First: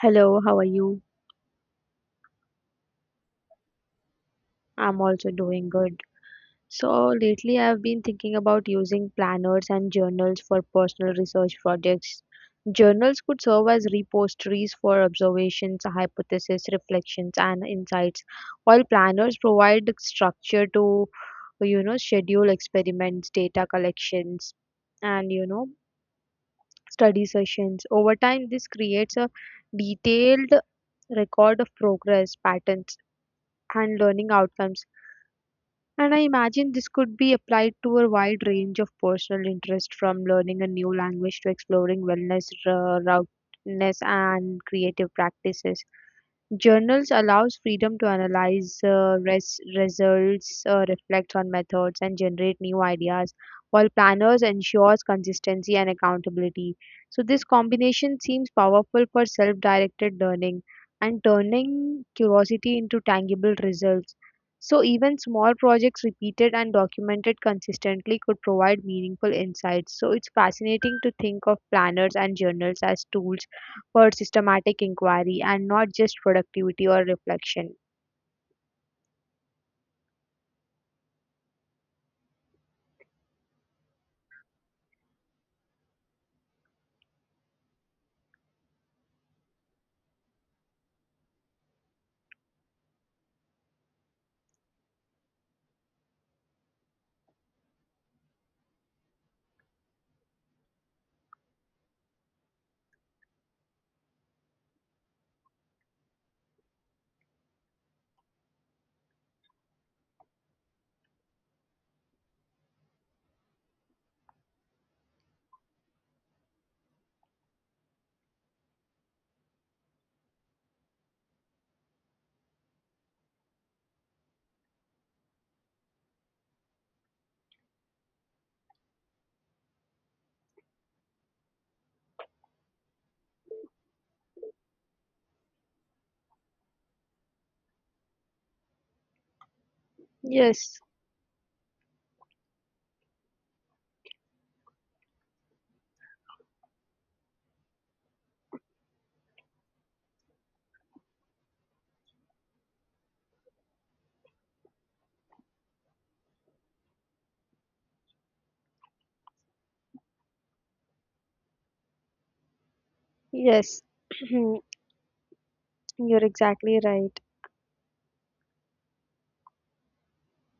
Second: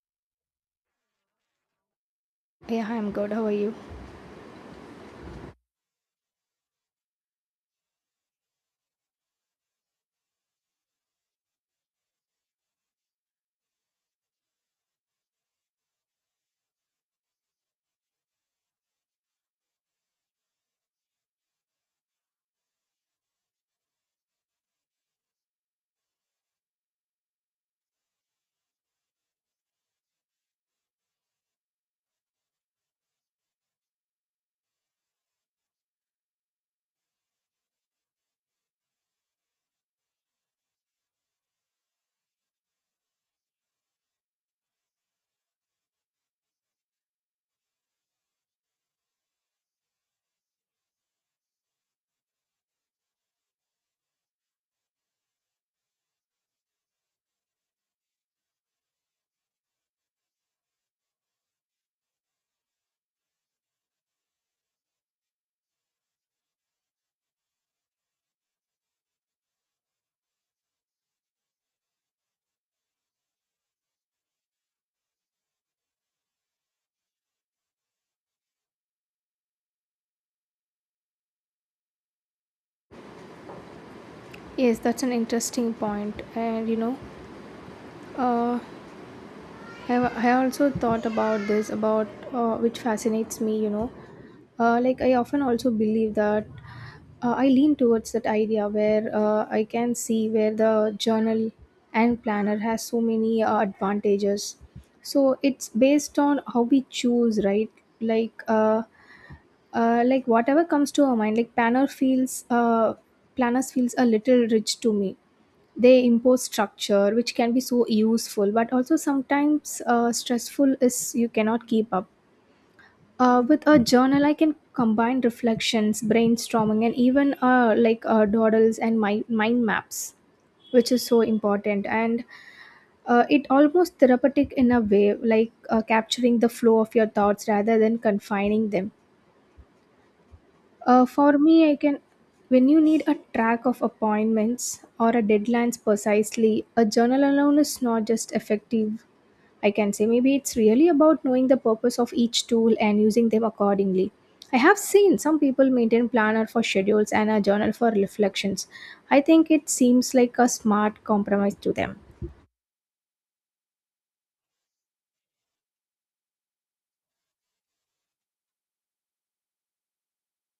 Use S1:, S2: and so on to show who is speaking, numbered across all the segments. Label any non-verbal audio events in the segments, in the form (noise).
S1: Hello, how are you?
S2: Yeah, I'm good. How are you?
S1: I'm also doing good. So, lately I've been thinking about using planners and journals for personal research projects. Journals could serve as repositories for observations, hypotheses, reflections, and insights, while planners provide the structure to, you know, schedule experiments, data collections, and, you know, study sessions. Over time, this creates a detailed record of progress, patterns, and learning outcomes. And I imagine this could be applied to a wide range of personal interest from learning a new language to exploring wellness, roughness, and creative practices. Journals allows freedom to analyze results, reflect on methods, and generate new ideas, while planners ensures consistency and accountability. So this combination seems powerful for self-directed learning and turning curiosity into tangible results. So even small projects repeated and documented consistently could provide meaningful insights. So it's fascinating to think of planners and journals as tools for systematic inquiry and not just productivity or reflection.
S2: Yes, that's an interesting point. And you know, uh, I, I also thought about this, about which fascinates me. Like, I often also believe that I lean towards that idea where I can see where the journal and planner has so many advantages. So it's based on how we choose, right? Like, uh, like whatever comes to our mind like planners feels a little rich to me. They impose structure, which can be so useful, but also sometimes stressful is you cannot keep up. With a journal, I can combine reflections, brainstorming, and even doodles and mind maps, which is so important. And it almost therapeutic in a way, like capturing the flow of your thoughts rather than confining them.
S1: Yes,
S2: For me, I can. When you need a track of appointments or a deadlines precisely, a journal alone is not just effective. I can say maybe it's really about knowing the purpose of each tool and using them accordingly. I have seen some people maintain planner for schedules and a journal for reflections. I think it seems like a smart compromise to them.
S1: yes, (clears throat) you're exactly right.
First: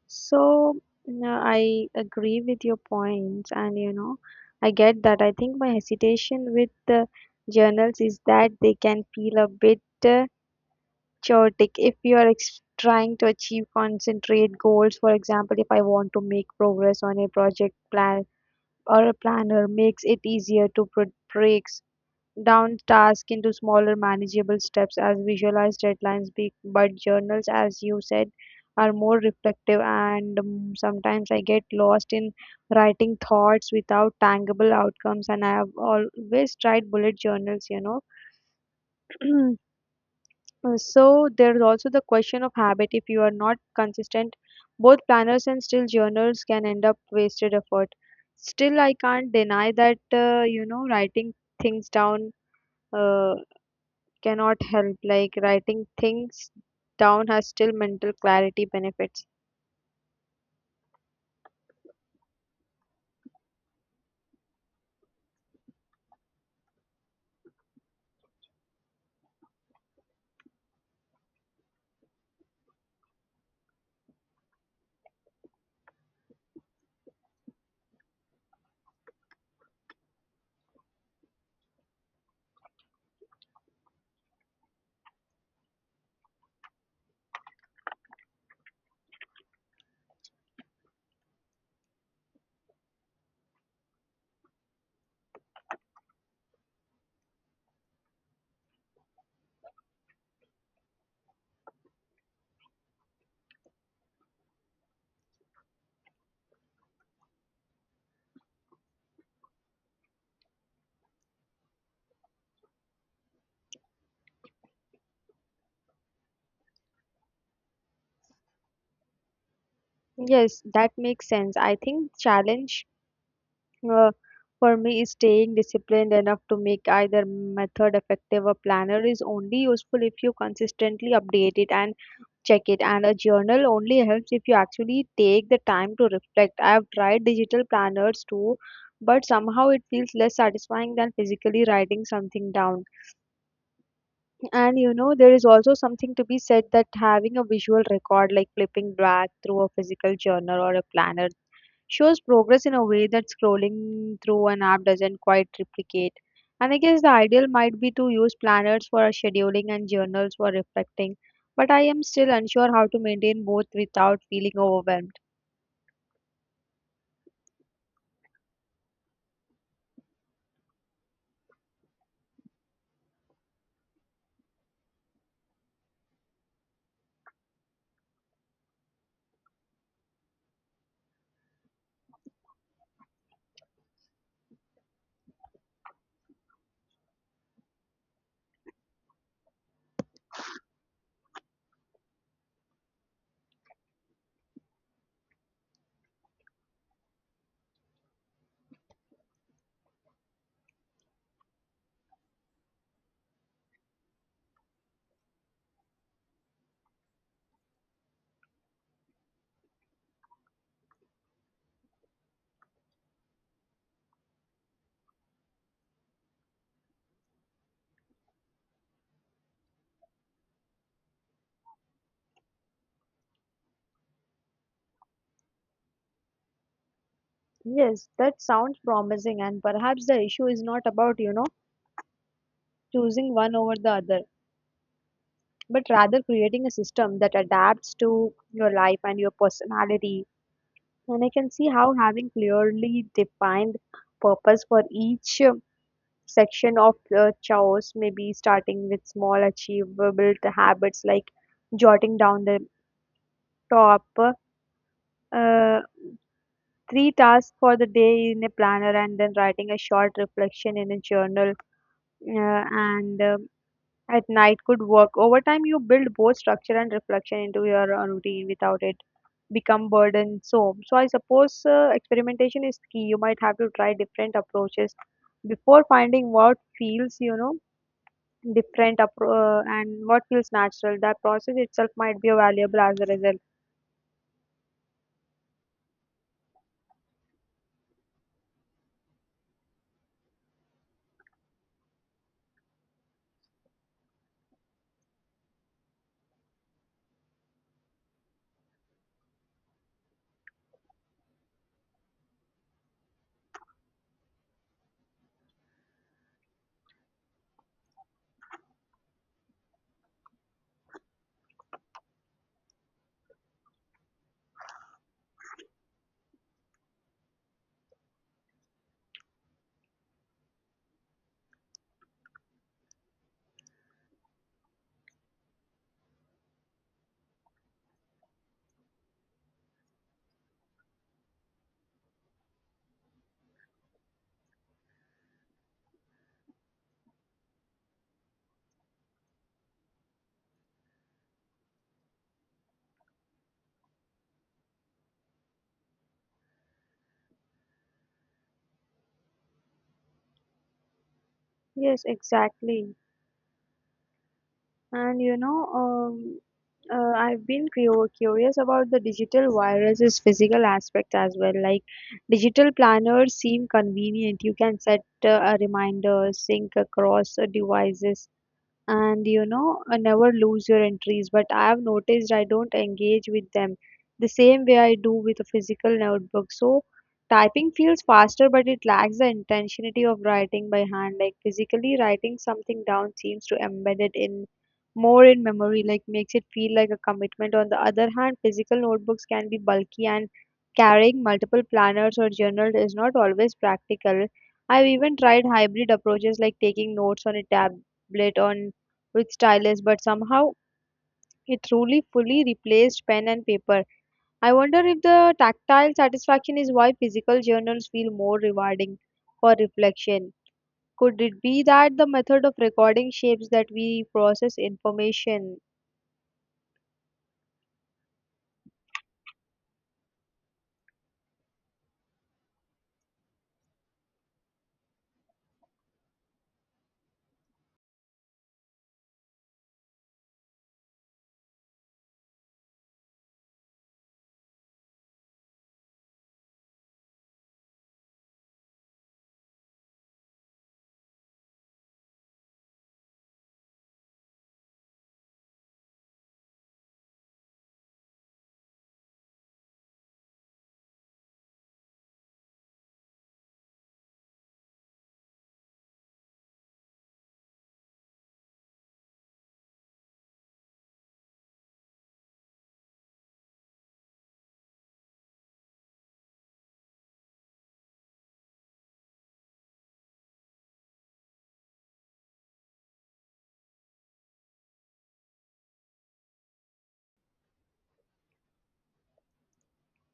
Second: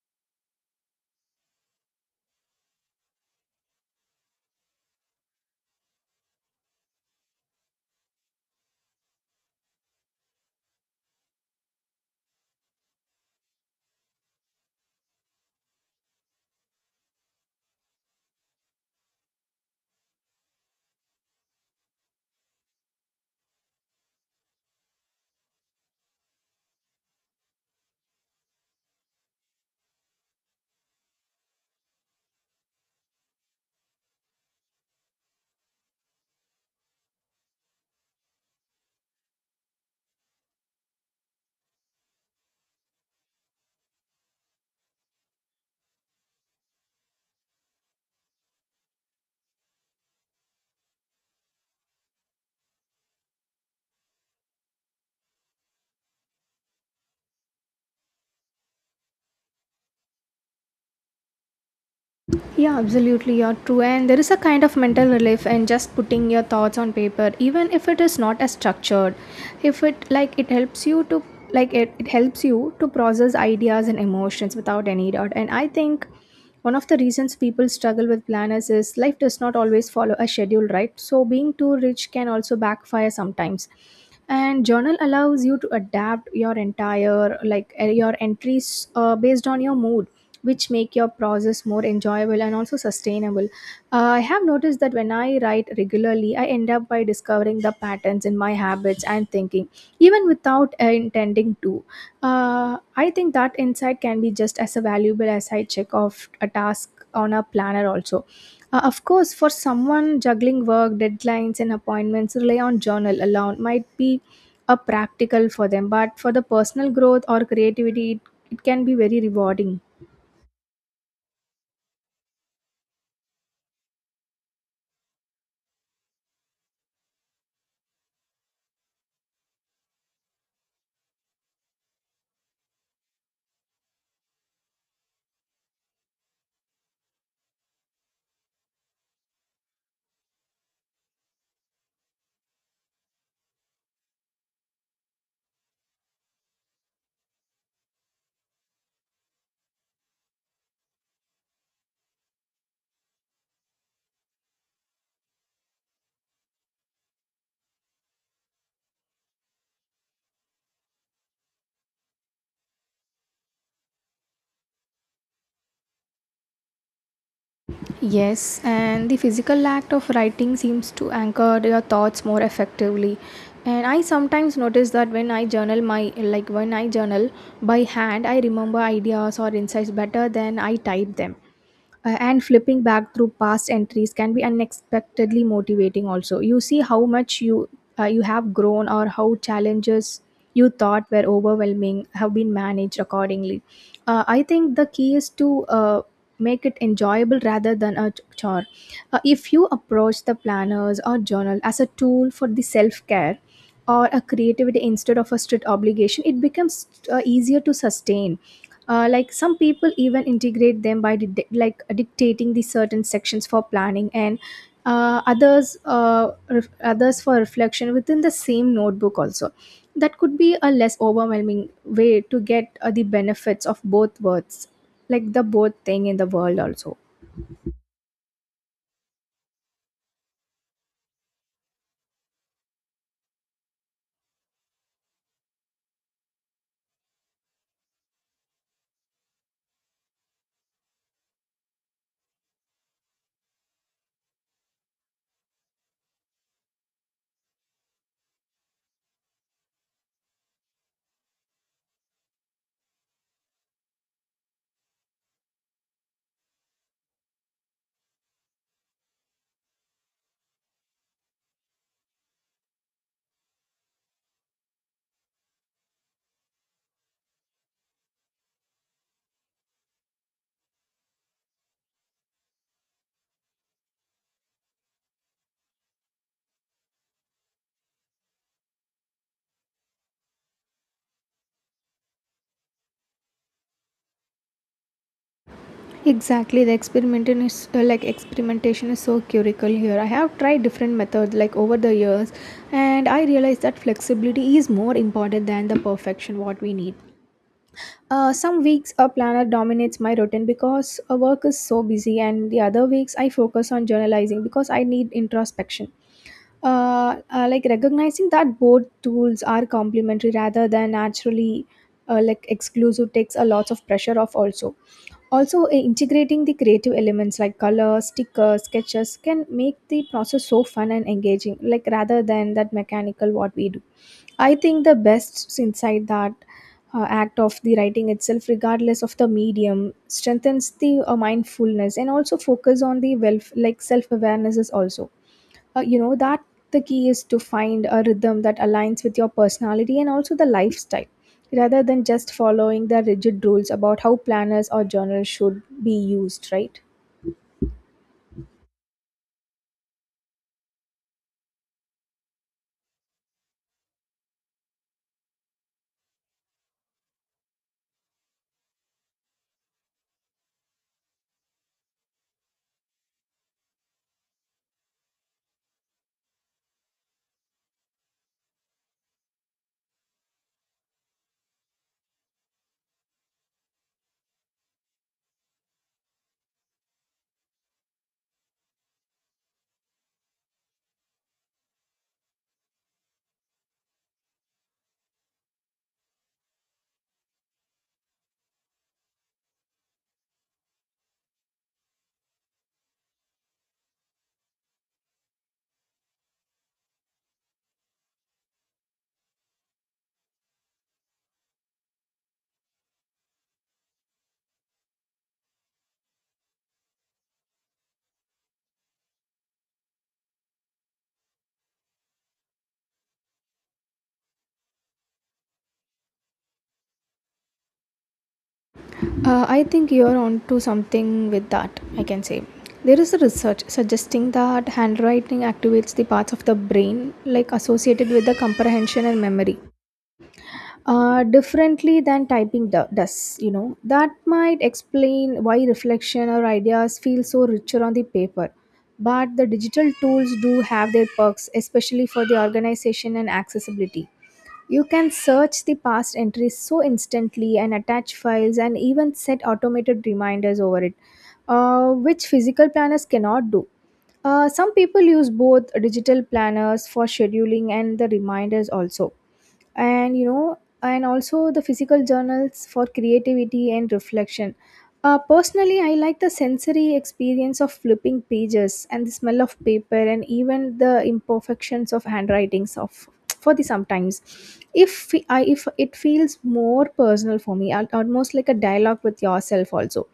S1: So, no, I agree with your points, and you know, I get that. I think my hesitation with the journals is that they can feel a bit chaotic if you are ex trying to achieve concentrate goals. For example, if I want to make progress on a project plan or a planner makes it easier to put breaks down tasks into smaller manageable steps as visualized deadlines be, but journals as you said are more reflective and sometimes I get lost in writing thoughts without tangible outcomes, and I have always tried bullet journals, you know. (clears throat) So there's also the question of habit. If you are not consistent, both planners and still journals can end up wasted effort. Still, I can't deny that you know, writing things down uh, cannot help. Like, writing things down has still mental clarity benefits.
S2: Yeah, absolutely. You're true. And there is a kind of mental relief in just putting your thoughts on paper, even if it is not as structured. If it like it helps you to like it helps you to process ideas and emotions without any doubt. And I think one of the reasons people struggle with planners is life does not always follow a schedule, right? So being too rich can also backfire sometimes. And journal allows you to adapt your entire like your entries based on your mood, which make your process more enjoyable and also sustainable. I have noticed that when I write regularly I end up by discovering the patterns in my habits and thinking even without intending to. Uh, I think that insight can be just as valuable as I check off a task on a planner also. Of course, for someone juggling work deadlines and appointments rely on journal alone might be a practical for them, but for the personal growth or creativity it can be very rewarding.
S1: Yes, that makes sense. I think challenge uh, for me is staying disciplined enough to make either method effective. A planner is only useful if you consistently update it and check it, and a journal only helps if you actually take the time to reflect. I have tried digital planners too, but somehow it feels less satisfying than physically writing something down. And you know, there is also something to be said that having a visual record, like flipping back through a physical journal or a planner, shows progress in a way that scrolling through an app doesn't quite replicate. And I guess the ideal might be to use planners for scheduling and journals for reflecting, but I am still unsure how to maintain both without feeling overwhelmed.
S2: Yes, and the physical act of writing seems to anchor your thoughts more effectively. And I sometimes notice that when I journal by hand, I remember ideas or insights better than I type them. And flipping back through past entries can be unexpectedly motivating also. You see how much you have grown or how challenges you thought were overwhelming have been managed accordingly. I think the key is to make it enjoyable rather than a chore. If you approach the planners or journal as a tool for the self care or a creativity instead of a strict obligation, it becomes easier to sustain. Like some people even integrate them by dictating the certain sections for planning, and others for reflection within the same notebook also. That could be a less overwhelming way to get the benefits of both words, like the both thing in the world also.
S1: Yes, that sounds promising, and perhaps the issue is not about, you know, choosing one over the other, but rather creating a system that adapts to your life and your personality. And I can see how having clearly defined purpose for each section of chores, maybe starting with small achievable habits like jotting down the top uh, three tasks for the day in a planner, and then writing a short reflection in a journal and at night could work. Over time, you build both structure and reflection into your routine without it become burden. So, I suppose experimentation is key. You might have to try different approaches before finding what feels, you know, and what feels natural. That process itself might be valuable as a result.
S2: Exactly, the experimentation is so curical here. I have tried different methods like over the years, and I realized that flexibility is more important than the perfection what we need. Some weeks a planner dominates my routine because work is so busy, and the other weeks I focus on journalizing because I need introspection. Like, recognizing that both tools are complementary rather than naturally like exclusive takes a lot of pressure off also. Also integrating the creative elements like color stickers sketches can make the process so fun and engaging, like rather than that mechanical what we do. I think the best inside that act of the writing itself, regardless of the medium, strengthens the mindfulness and also focus on the wealth, like self awareness is also. You know that the key is to find a rhythm that aligns with your personality and also the lifestyle, rather than just following the rigid rules about how planners or journals should be used. Right.
S1: Yes, exactly. And you know, I've been curious about the digital virus's physical aspect as well. Like, digital planners seem convenient. You can set a reminder, sync across devices, and you know, never lose your entries. But I have noticed I don't engage with them the same way I do with a physical notebook. So typing feels faster, but it lacks the intentionality of writing by hand. Like, physically writing something down seems to embed it in more in memory, like makes it feel like a commitment. On the other hand, physical notebooks can be bulky, and carrying multiple planners or journals is not always practical. I've even tried hybrid approaches like taking notes on a tablet on with stylus, but somehow it truly fully replaced pen and paper. I wonder if the tactile satisfaction is why physical journals feel more rewarding for reflection. Could it be that the method of recording shapes that we process information?
S2: I think you're onto something with that, I can say. There is a research suggesting that handwriting activates the parts of the brain like associated with the comprehension and memory differently than typing does, you know. That might explain why reflection or ideas feel so richer on the paper. But the digital tools do have their perks, especially for the organization and accessibility. You can search the past entries so instantly and attach files and even set automated reminders over it, which physical planners cannot do. Some people use both digital planners for scheduling and the reminders also, and you know, and also the physical journals for creativity and reflection. Personally, I like the sensory experience of flipping pages and the smell of paper and even the imperfections of handwritings of for the sometimes. If it feels more personal for me, almost like a dialogue with yourself also.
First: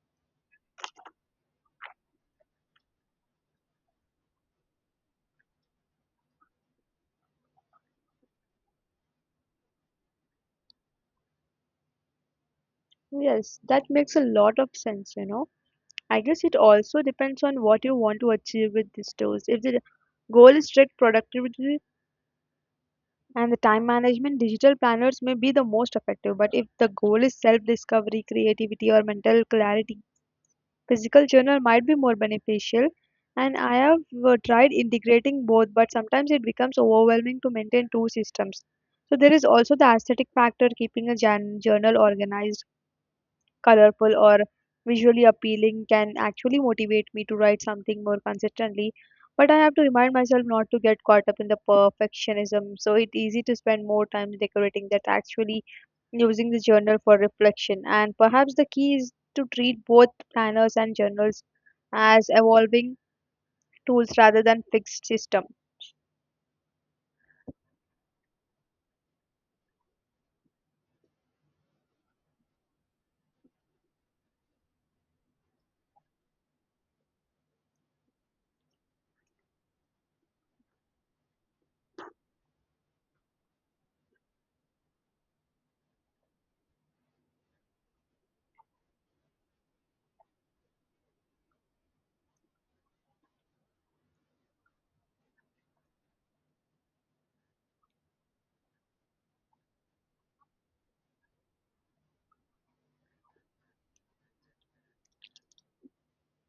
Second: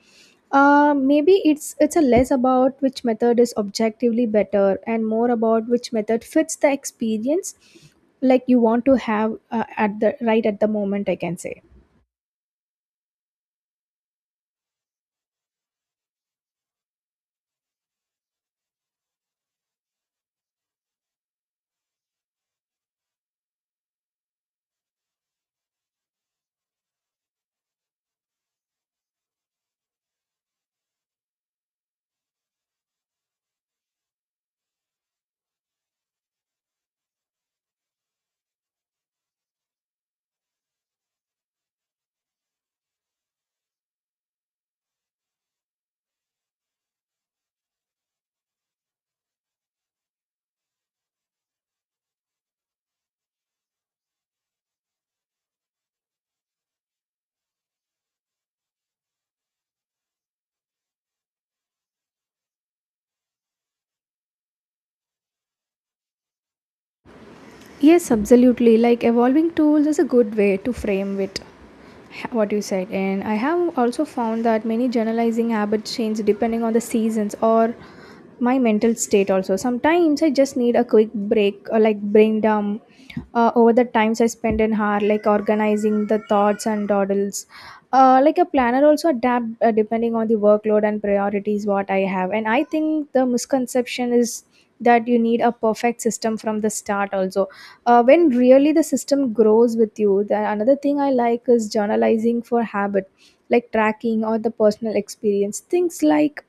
S2: Maybe it's a less about which method is objectively better and more about which method fits the experience like you want to have at the right at the moment, I can say.
S1: Yes, that makes a lot of sense, you know. I guess it also depends on what you want to achieve with these tools. If the goal is strict productivity and the time management, digital planners may be the most effective. But if the goal is self discovery, creativity, or mental clarity, physical journal might be more beneficial. And I have tried integrating both, but sometimes it becomes overwhelming to maintain two systems. So there is also the aesthetic factor. Keeping a journal organized, colorful, or visually appealing can actually motivate me to write something more consistently, but I have to remind myself not to get caught up in the perfectionism. So it's easy to spend more time decorating that actually using the journal for reflection. And perhaps the key is to treat both planners and journals as evolving tools rather than fixed system.
S2: Yes, absolutely. Like evolving tools is a good way to frame it. What you said, and I have also found that many journalizing habits change depending on the seasons or my mental state. Also, sometimes I just need a quick break or like brain dump over the times I spend in hard like organizing the thoughts and dawdles. Like a planner also adapt depending on the workload and priorities what I have. And I think the misconception is that you need a perfect system from the start also. When really the system grows with you, the another thing I like is journalizing for habit like tracking or the personal experience things like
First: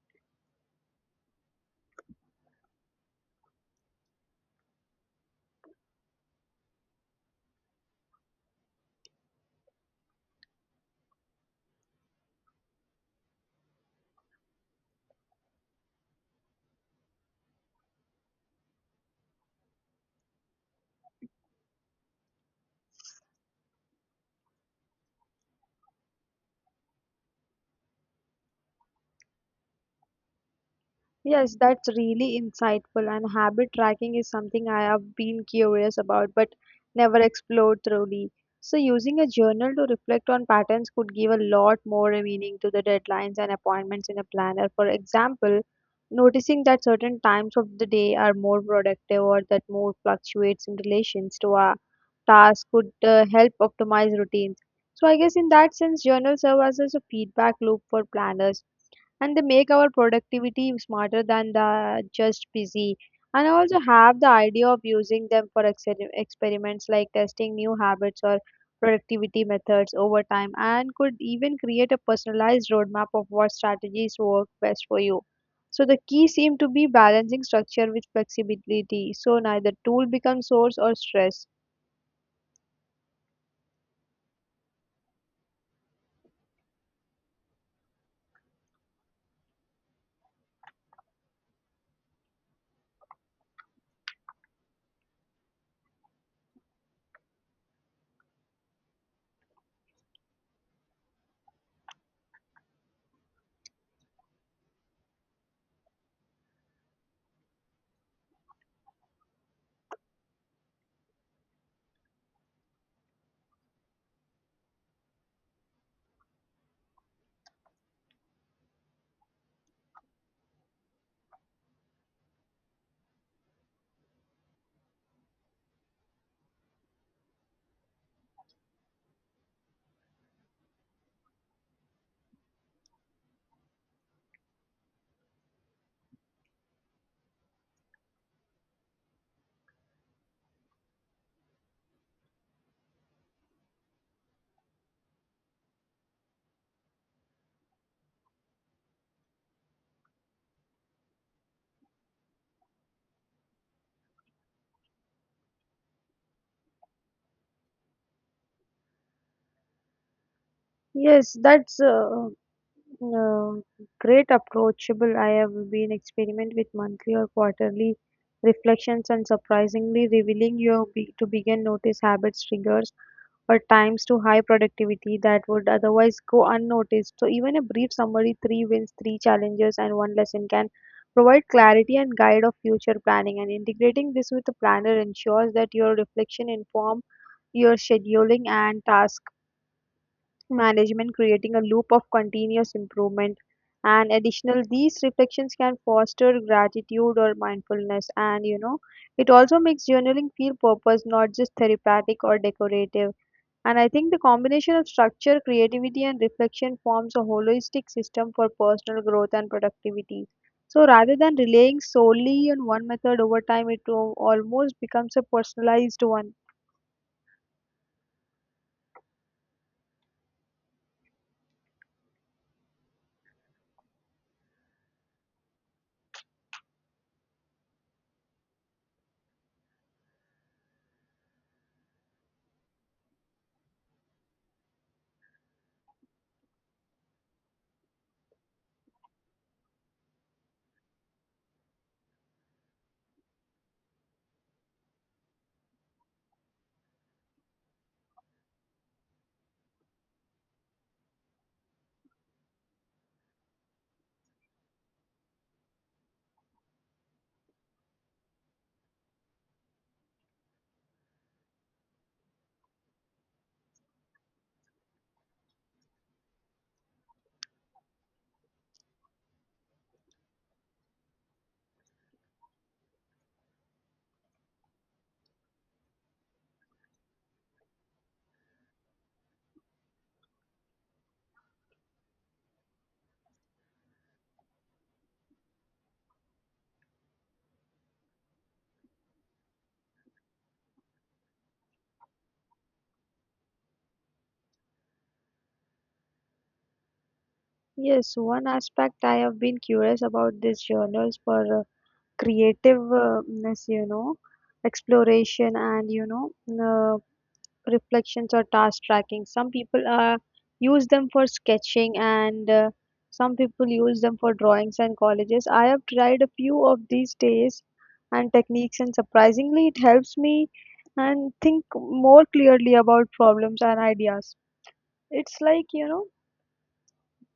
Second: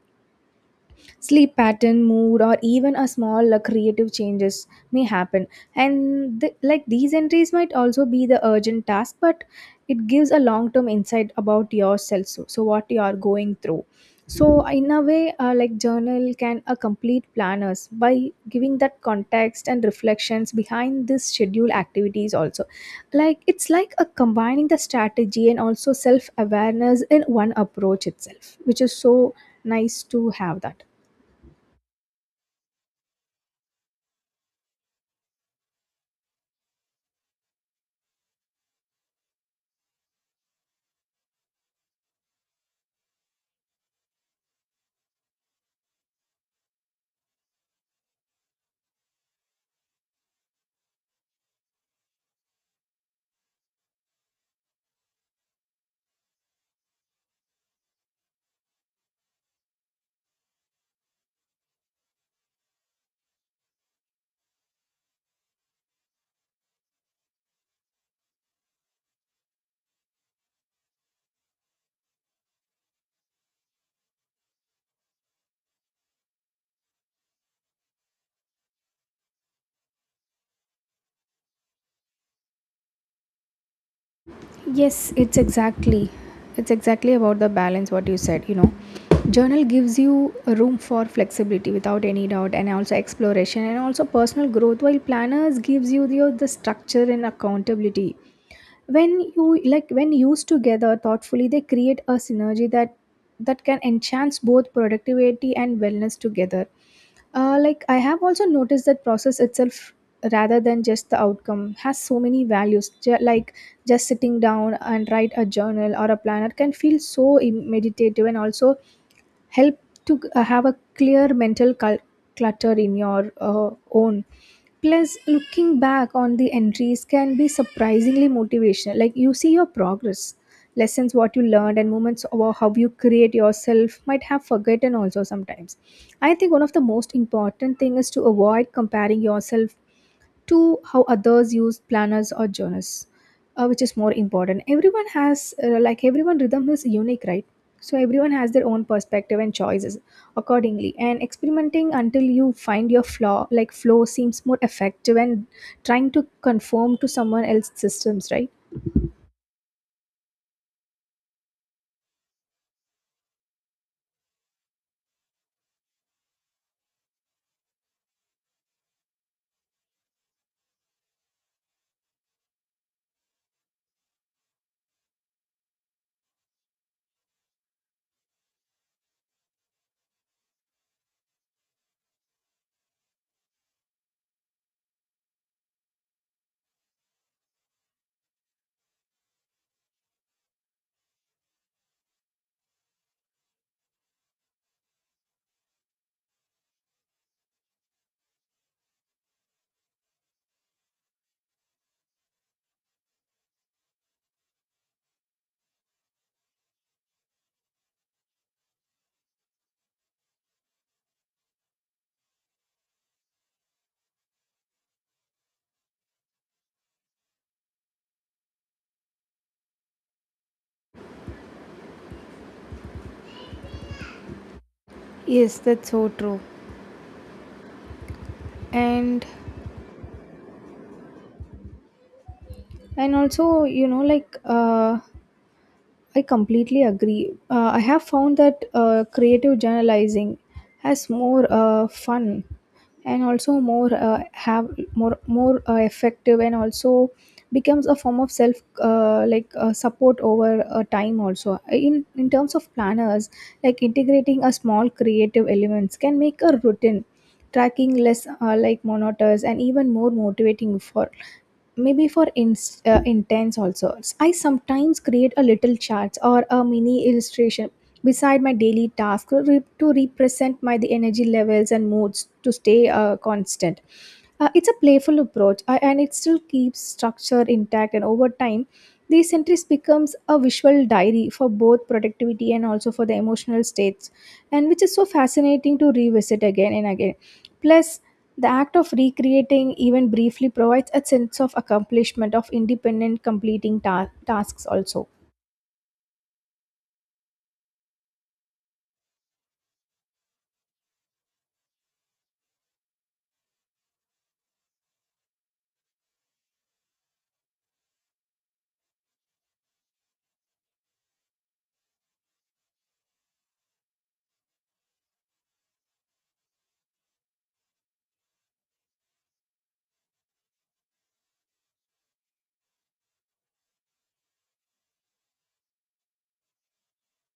S2: sleep pattern mood or even a small creative changes may happen. And like these entries might also be the urgent task, but it gives a long term insight about yourself so, so what you are going through. So in a way like journal can a complete planners by giving that context and reflections behind this schedule activities also. Like it's like a combining the strategy and also self awareness in one approach itself, which is so nice to have that.
S1: Yes, that's really insightful, and habit tracking is something I have been curious about but never explored thoroughly. So, using a journal to reflect on patterns could give a lot more meaning to the deadlines and appointments in a planner. For example, noticing that certain times of the day are more productive, or that mood fluctuates in relations to our tasks, could help optimize routines. So, I guess in that sense, journals serve as a feedback loop for planners, and they make our productivity smarter than the just busy. And I also have the idea of using them for experiments, like testing new habits or productivity methods over time, and could even create a personalized roadmap of what strategies work best for you. So the key seemed to be balancing structure with flexibility, so neither tool becomes source or stress.
S2: Yes, it's exactly about the balance what you said, you know. Journal gives you a room for flexibility without any doubt and also exploration and also personal growth, while planners gives you the structure and accountability. When you like when used together thoughtfully, they create a synergy that can enhance both productivity and wellness together. Like I have also noticed that process itself, rather than just the outcome, has so many values. Like just sitting down and write a journal or a planner can feel so meditative and also help to have a clear mental clutter in your own. Plus, looking back on the entries can be surprisingly motivational, like you see your progress, lessons what you learned and moments about how you create yourself might have forgotten also sometimes. I think one of the most important thing is to avoid comparing yourself to how others use planners or journals, which is more important. Everyone has uh, like everyone rhythm is unique, right? So everyone has their own perspective and choices accordingly, and experimenting until you find your flaw like flow seems more effective and trying to conform to someone else's systems, right?
S1: Yes, that's a, uh great approachable. I have been experiment with monthly or quarterly reflections, and surprisingly revealing your to begin notice habits, triggers, or times to high productivity that would otherwise go unnoticed. So even a brief summary, three wins, three challenges, and one lesson can provide clarity and guide of future planning. And integrating this with a planner ensures that your reflection inform your scheduling and task management, creating a loop of continuous improvement. And additional, these reflections can foster gratitude or mindfulness. And you know, it also makes journaling feel purpose, not just therapeutic or decorative. And I think the combination of structure, creativity, and reflection forms a holistic system for personal growth and productivity. So rather than relying solely on one method over time, it almost becomes a personalized one.
S2: Yes, that's so true. And and also you know like I completely agree. I have found that creative journalizing has more fun and also more have more more effective and also becomes a form of self support over time also in terms of planners, like integrating a small creative elements can make a routine tracking less monotonous and even more motivating for maybe for ins intents also. I sometimes create a little charts or a mini illustration beside my daily task to represent my the energy levels and moods to stay constant. It's a playful approach, and it still keeps structure intact. And over time these entries becomes a visual diary for both productivity and also for the emotional states, and which is so fascinating to revisit again and again. Plus, the act of recreating even briefly provides a sense of accomplishment of independent tasks also.
S1: Yes, one aspect I have been curious about these journals for creativeness, you know, exploration, and you know, uh, reflections or task tracking. Some people use them for sketching, and some people use them for drawings and colleges. I have tried a few of these days and techniques, and surprisingly it helps me and think more clearly about problems and ideas. It's like, you know,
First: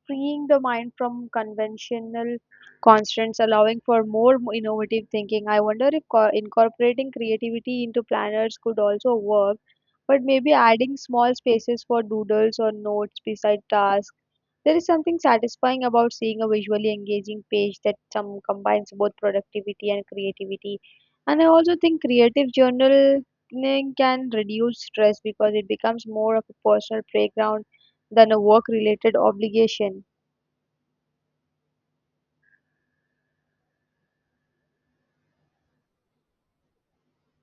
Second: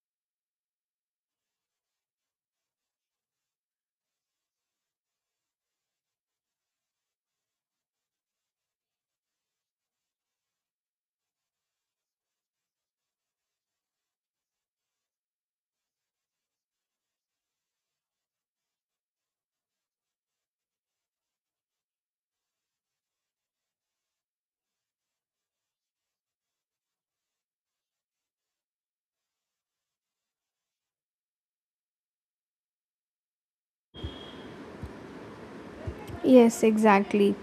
S1: freeing the mind from conventional constraints, allowing for more innovative thinking. I wonder if incorporating creativity into planners could also work, but maybe adding small spaces for doodles or notes beside tasks. There is something satisfying about seeing a visually engaging page that some combines both productivity and creativity. And I also think creative journaling can reduce stress because it becomes more of a personal playground than a work related obligation.
S2: Yes, exactly.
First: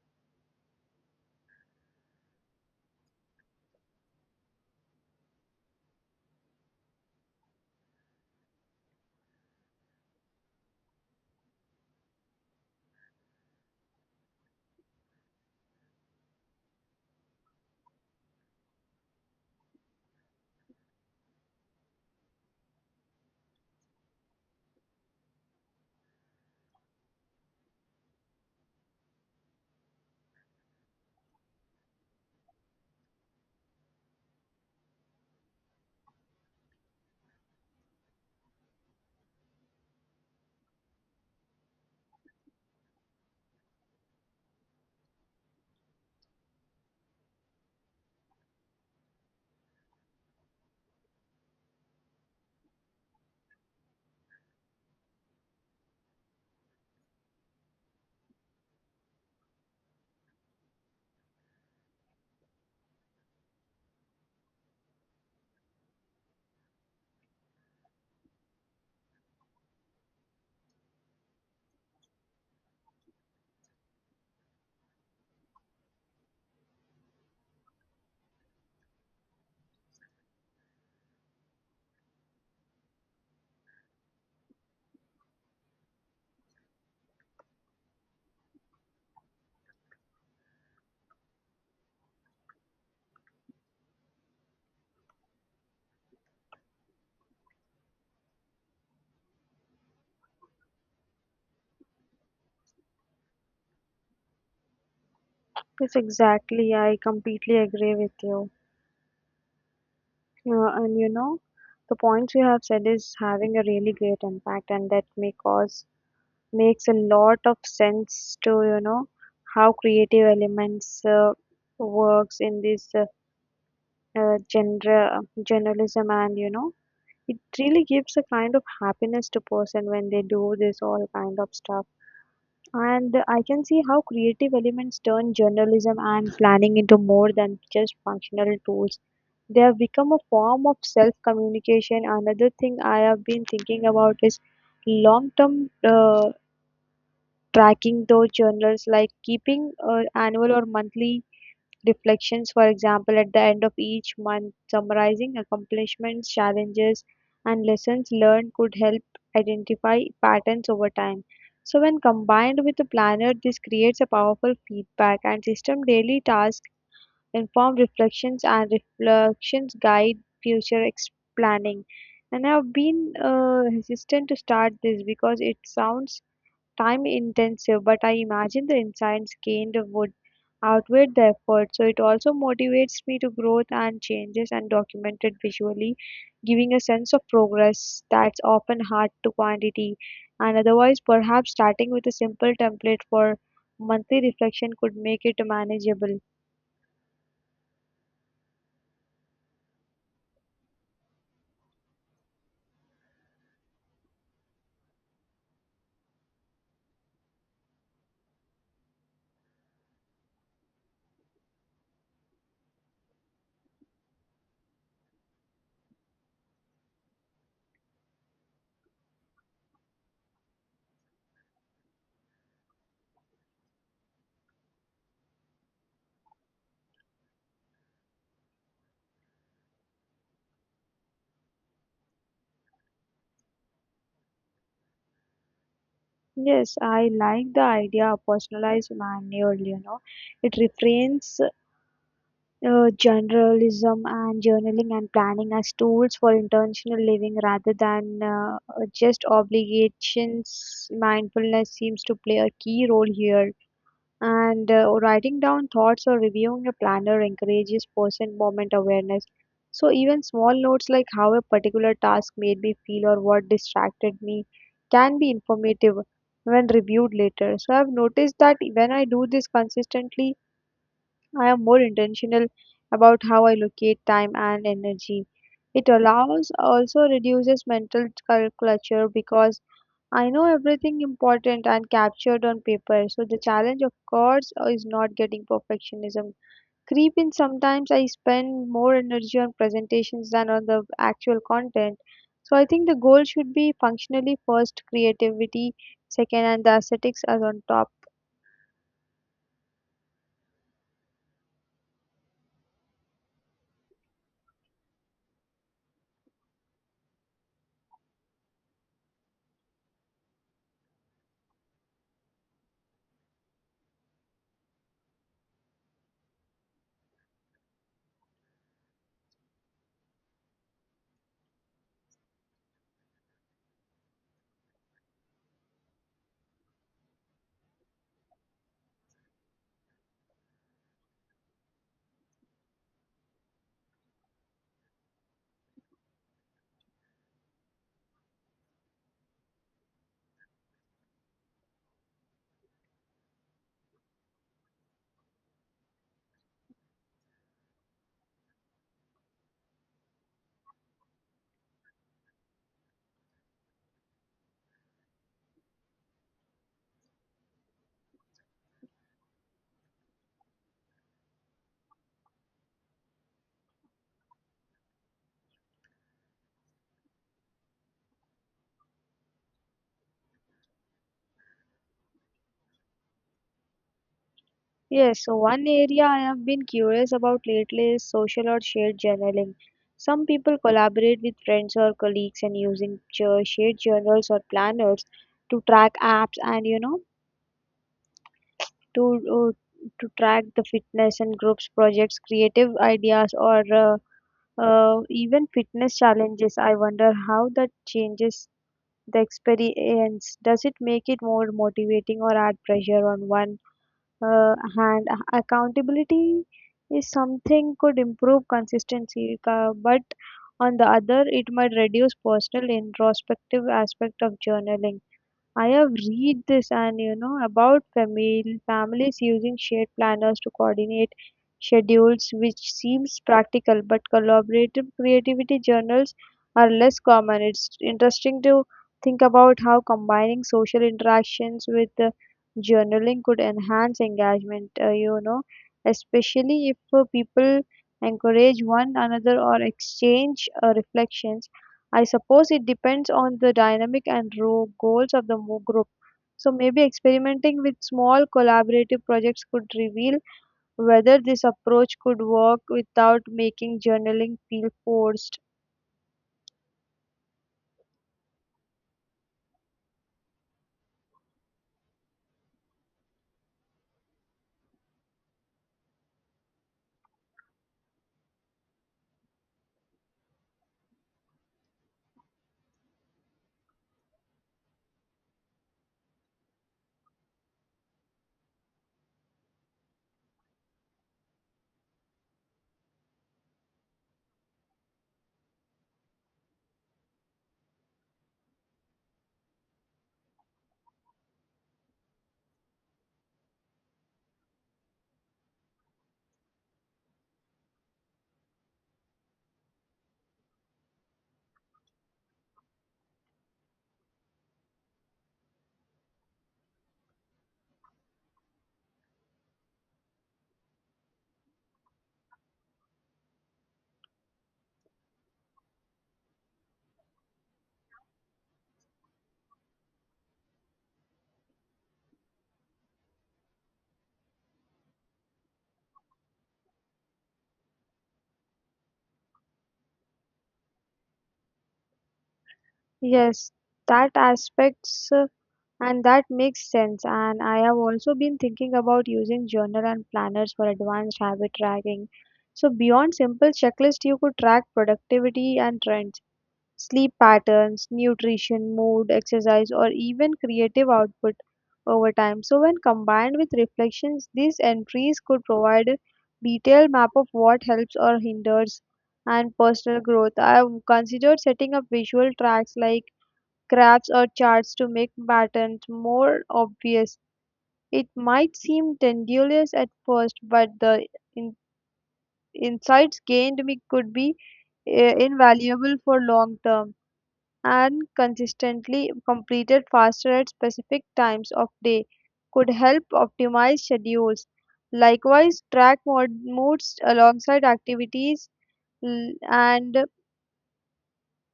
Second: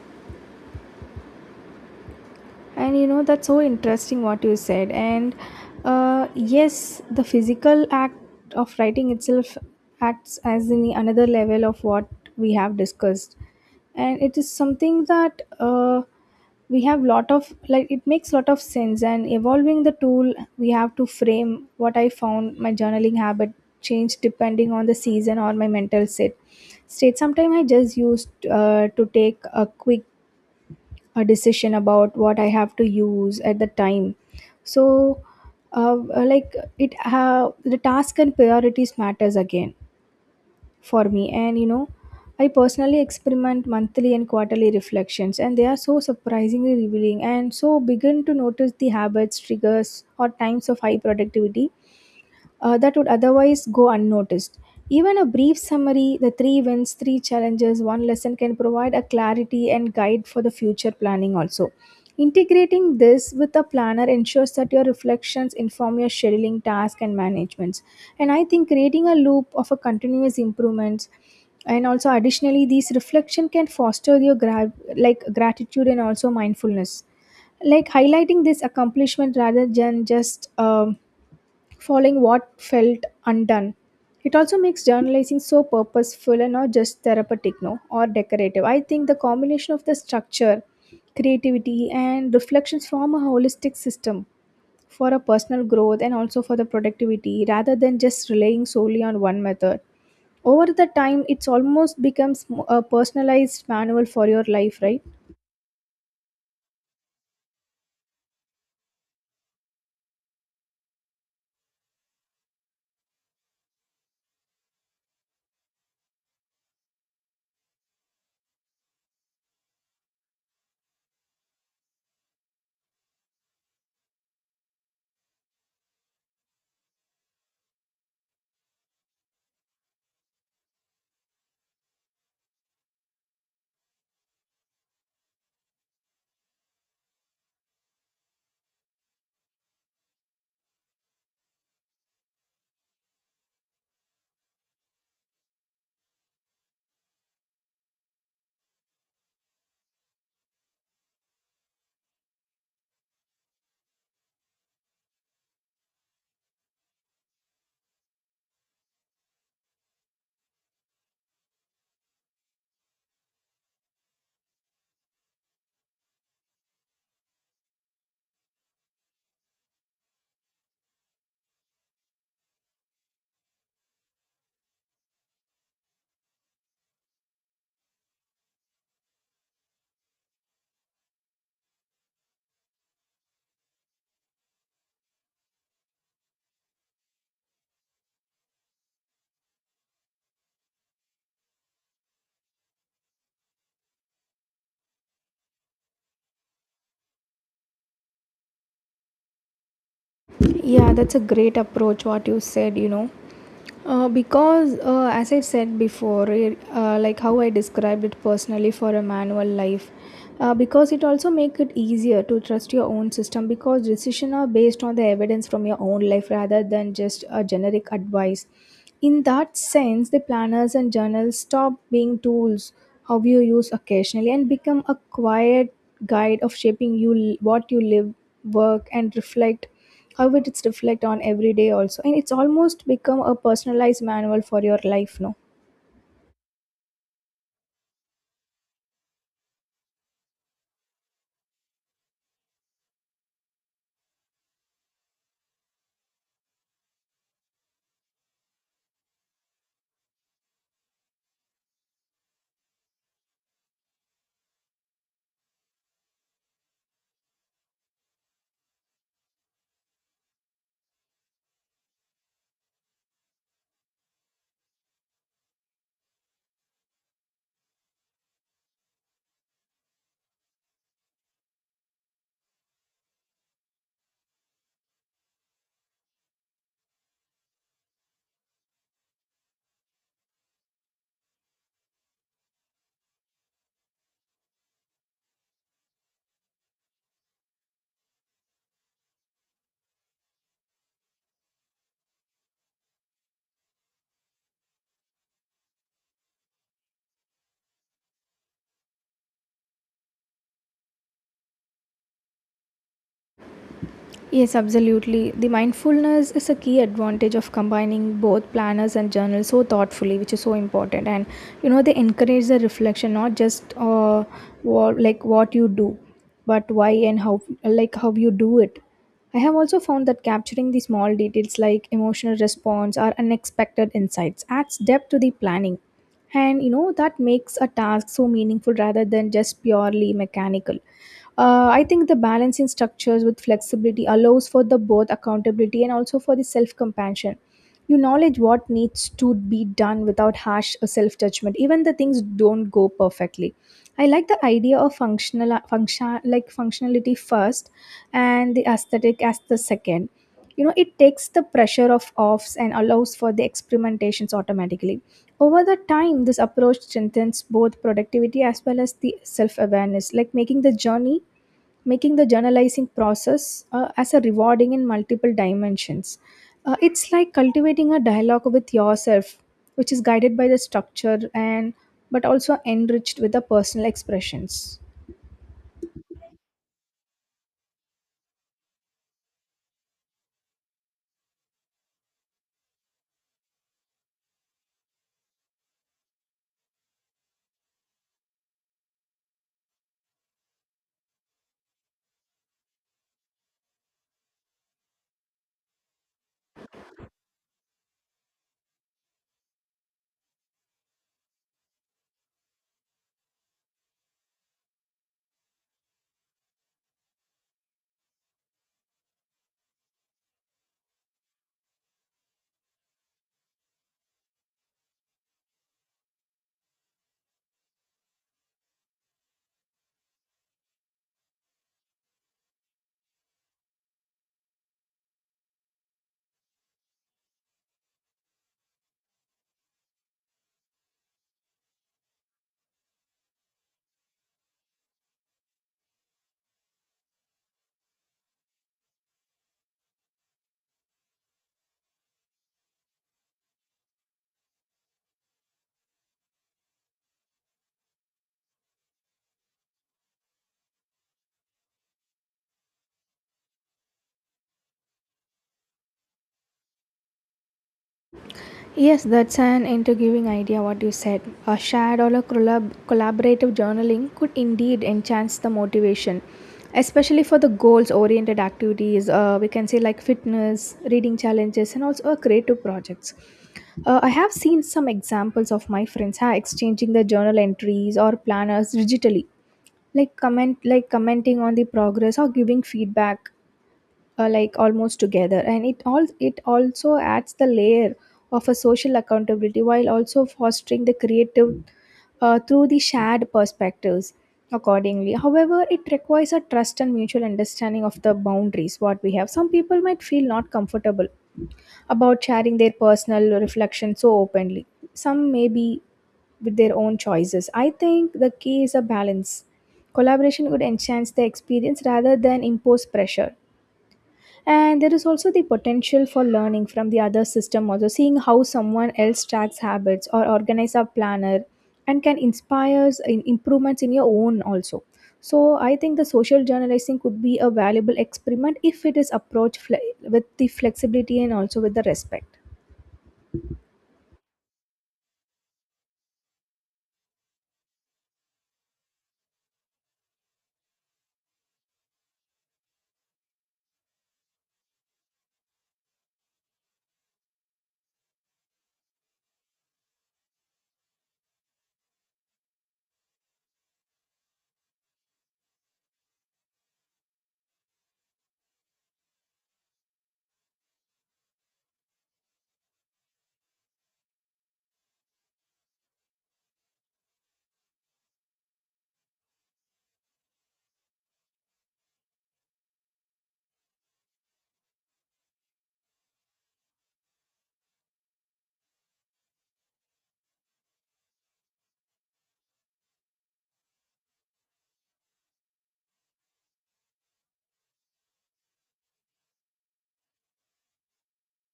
S2: And you know, that's so interesting what you said. And yes, the physical act of writing itself acts as in another level of what we have discussed. And it is something that we have lot of, like, it makes lot of sense. And evolving the tool we have to frame what I found, my journaling habit changed depending on the season or my mental state. Sometimes I just used to take a quick a decision about what I have to use at the time. So, the task and priorities matters again for me. And you know, I personally experiment monthly and quarterly reflections, and they are so surprisingly revealing. And so begin to notice the habits, triggers, or times of high productivity that would otherwise go unnoticed. Even a brief summary, the three wins, three challenges, one lesson can provide a clarity and guide for the future planning also. Integrating this with a planner ensures that your reflections inform your scheduling, task, and managements. And I think creating a loop of a continuous improvements. And also additionally these reflection can foster your gratitude and also mindfulness, like highlighting this accomplishment rather than just following what felt undone. It also makes journalizing so purposeful and not just therapeutic, no, or decorative. I think the combination of the structure, creativity, and reflections form a holistic system for a personal growth and also for the productivity rather than just relying solely on one method. Over the time, it's almost becomes a personalized manual for your life, right?
S1: Yes, exactly. I completely agree with you. And you know, the points you have said is having a really great impact, and that may cause makes a lot of sense to, you know, how creative elements works in this genre journalism, and you know, it really gives a kind of happiness to person when they do this all kind of stuff. And I can see how creative elements turn journalism and planning into more than just functional tools. They have become a form of self communication. Another thing I have been thinking about is long term tracking those journals, like keeping annual or monthly reflections, for example, at the end of each month, summarizing accomplishments, challenges, and lessons learned could help identify patterns over time. So, when combined with a planner, this creates a powerful feedback and system. Daily tasks inform reflections, and reflections guide future planning. And I've been hesitant to start this because it sounds time intensive, but I imagine the insights gained would outweigh the effort. So it also motivates me to growth and changes and document it visually, giving a sense of progress that's often hard to quantity. And otherwise, perhaps starting with a simple template for monthly reflection could make it manageable.
S2: Yeah, that's a great approach, what you said, you know. Because, as I said before, it, like how I described it personally for a manual life, because it also make it easier to trust your own system, because decisions are based on the evidence from your own life rather than just a generic advice. In that sense, the planners and journals stop being tools how you use occasionally and become a quiet guide of shaping you what you live, work, and reflect, how it's reflect on every day also. And it's almost become a personalized manual for your life now.
S1: Yes, I like the idea of personalized manual. It refrains journalism and journaling and planning as tools for intentional living rather than just obligations. Mindfulness seems to play a key role here. And writing down thoughts or reviewing a planner encourages present moment awareness. So even small notes like how a particular task made me feel or what distracted me can be informative when reviewed later. So I've noticed that when I do this consistently, I am more intentional about how I allocate time and energy. It allows also reduces mental clutter because I know everything important and captured on paper. So the challenge, of course, is not getting perfectionism creep in. Sometimes I spend more energy on presentations than on the actual content. So I think the goal should be functionally first, creativity second, and the aesthetics as on top.
S2: Yes, absolutely. The mindfulness is a key advantage of combining both planners and journals so thoughtfully, which is so important. And you know, they encourage the reflection, not just what you do, but why and how, like how you do it. I have also found that capturing the small details like emotional response or unexpected insights adds depth to the planning. And you know, that makes a task so meaningful rather than just purely mechanical. I think the balancing structures with flexibility allows for the both accountability and also for the self compassion. You knowledge what needs to be done without harsh self judgment, even the things don't go perfectly. I like the idea of functionality first and the aesthetic as the second. You know, it takes the pressure of offs and allows for the experimentations automatically. Over the time, this approach strengthens both productivity as well as the self-awareness, like making the journalizing process as a rewarding in multiple dimensions. It's like cultivating a dialogue with yourself, which is guided by the structure, and but also enriched with the personal expressions.
S1: Yes, so one area I have been curious about lately is social or shared journaling. Some people collaborate with friends or colleagues and using shared journals or planners to track apps and to to track the fitness and groups projects, creative ideas or even fitness challenges. I wonder how that changes the experience. Does it make it more motivating or add pressure on one? uh, and accountability is something could improve consistency but on the other it might reduce personal introspective aspect of journaling. I have read this and you know about family families using shared planners to coordinate schedules, which seems practical, but collaborative creativity journals are less common. It's interesting to think about how combining social interactions with journaling could enhance engagement, especially if people encourage one another or exchange reflections. I suppose it depends on the dynamic and raw goals of the group. So maybe experimenting with small collaborative projects could reveal whether this approach could work without making journaling feel forced.
S2: Yes, that's an intriguing idea what you said. A shared or a collaborative journaling could indeed enhance the motivation, especially for the goals oriented activities, we can say, like fitness, reading challenges, and also creative projects. I have seen some examples of my friends ha, exchanging the journal entries or planners digitally, like commenting on the progress or giving feedback, like almost together. And it all it also adds the layer of a social accountability, while also fostering the creative through the shared perspectives accordingly. However, it requires a trust and mutual understanding of the boundaries what we have. Some people might feel not comfortable about sharing their personal reflection so openly, some may be with their own choices. I think the key is a balance. Collaboration would enhance the experience rather than impose pressure. And there is also the potential for learning from the other system also, seeing how someone else tracks habits or organize a planner and can inspire in improvements in your own also. So I think the social journalizing could be a valuable experiment if it is approached with the flexibility and also with the respect.
S1: Yes, that aspects and that makes sense. And I have also been thinking about using journal and planners for advanced habit tracking. So beyond simple checklist, you could track productivity and trends. Sleep patterns, nutrition, mood, exercise, or even creative output over time. So, when combined with reflections, these entries could provide a detailed map of what helps or hinders and personal growth. I have considered setting up visual tracks like graphs or charts to make patterns more obvious. It might seem tedious at first, but the in- insights gained me could be invaluable for long term and consistently completed faster at specific times of day could help optimize schedules. Likewise, track moods alongside activities and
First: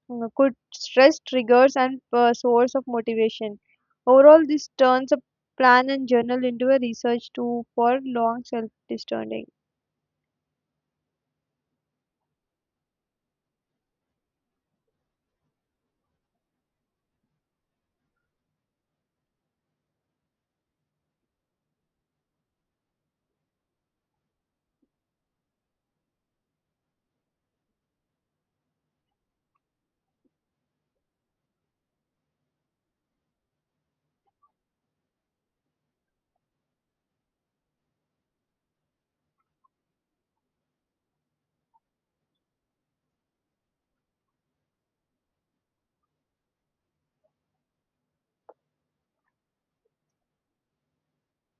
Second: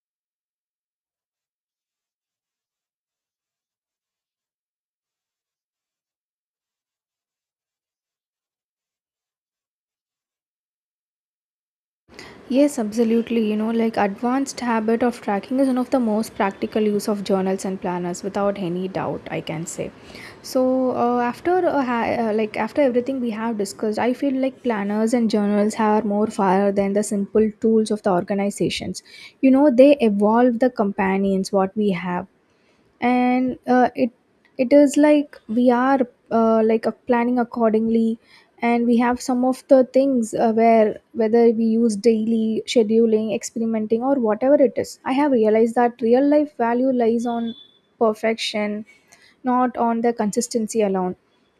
S1: could stress triggers and source of motivation. Overall, this turns a plan and journal into a research tool for long self-discerning.
S2: Yes, absolutely. You know, like advanced habit of tracking is one of the most practical use of journals and planners without any doubt, I can say. So, after ha- like after everything we have discussed, I feel like planners and journals are more far than the simple tools of the organizations. You know, they evolve the companions what we have. And it it is like we are planning accordingly. And we have some of the things where whether we use daily scheduling experimenting or whatever it is, I have realized that real life value lies on perfection, not on the consistency alone,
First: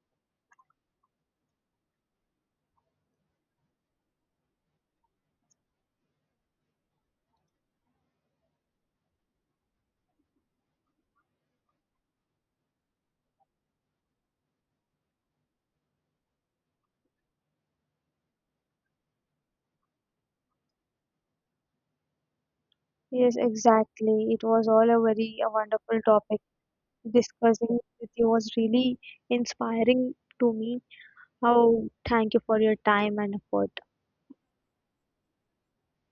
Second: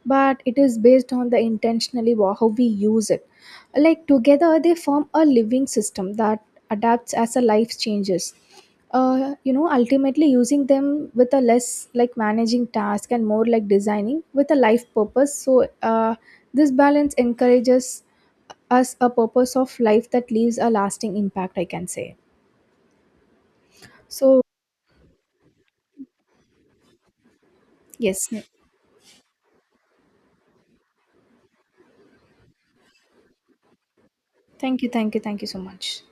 S2: but it is based on the intentionally how we use it. Like together they form a living system that adapts as a life changes. You know, ultimately using them with a less like managing task and more like designing with a life purpose. So, this balance encourages us a purpose of life that leaves a lasting impact, I can say.
S1: Yes, exactly.
S2: So,
S1: It was all a very a wonderful topic. Discussing with
S2: yes,
S1: you was really inspiring to me. Oh, thank you for your time and effort.
S2: thank you, thank you, thank you so much.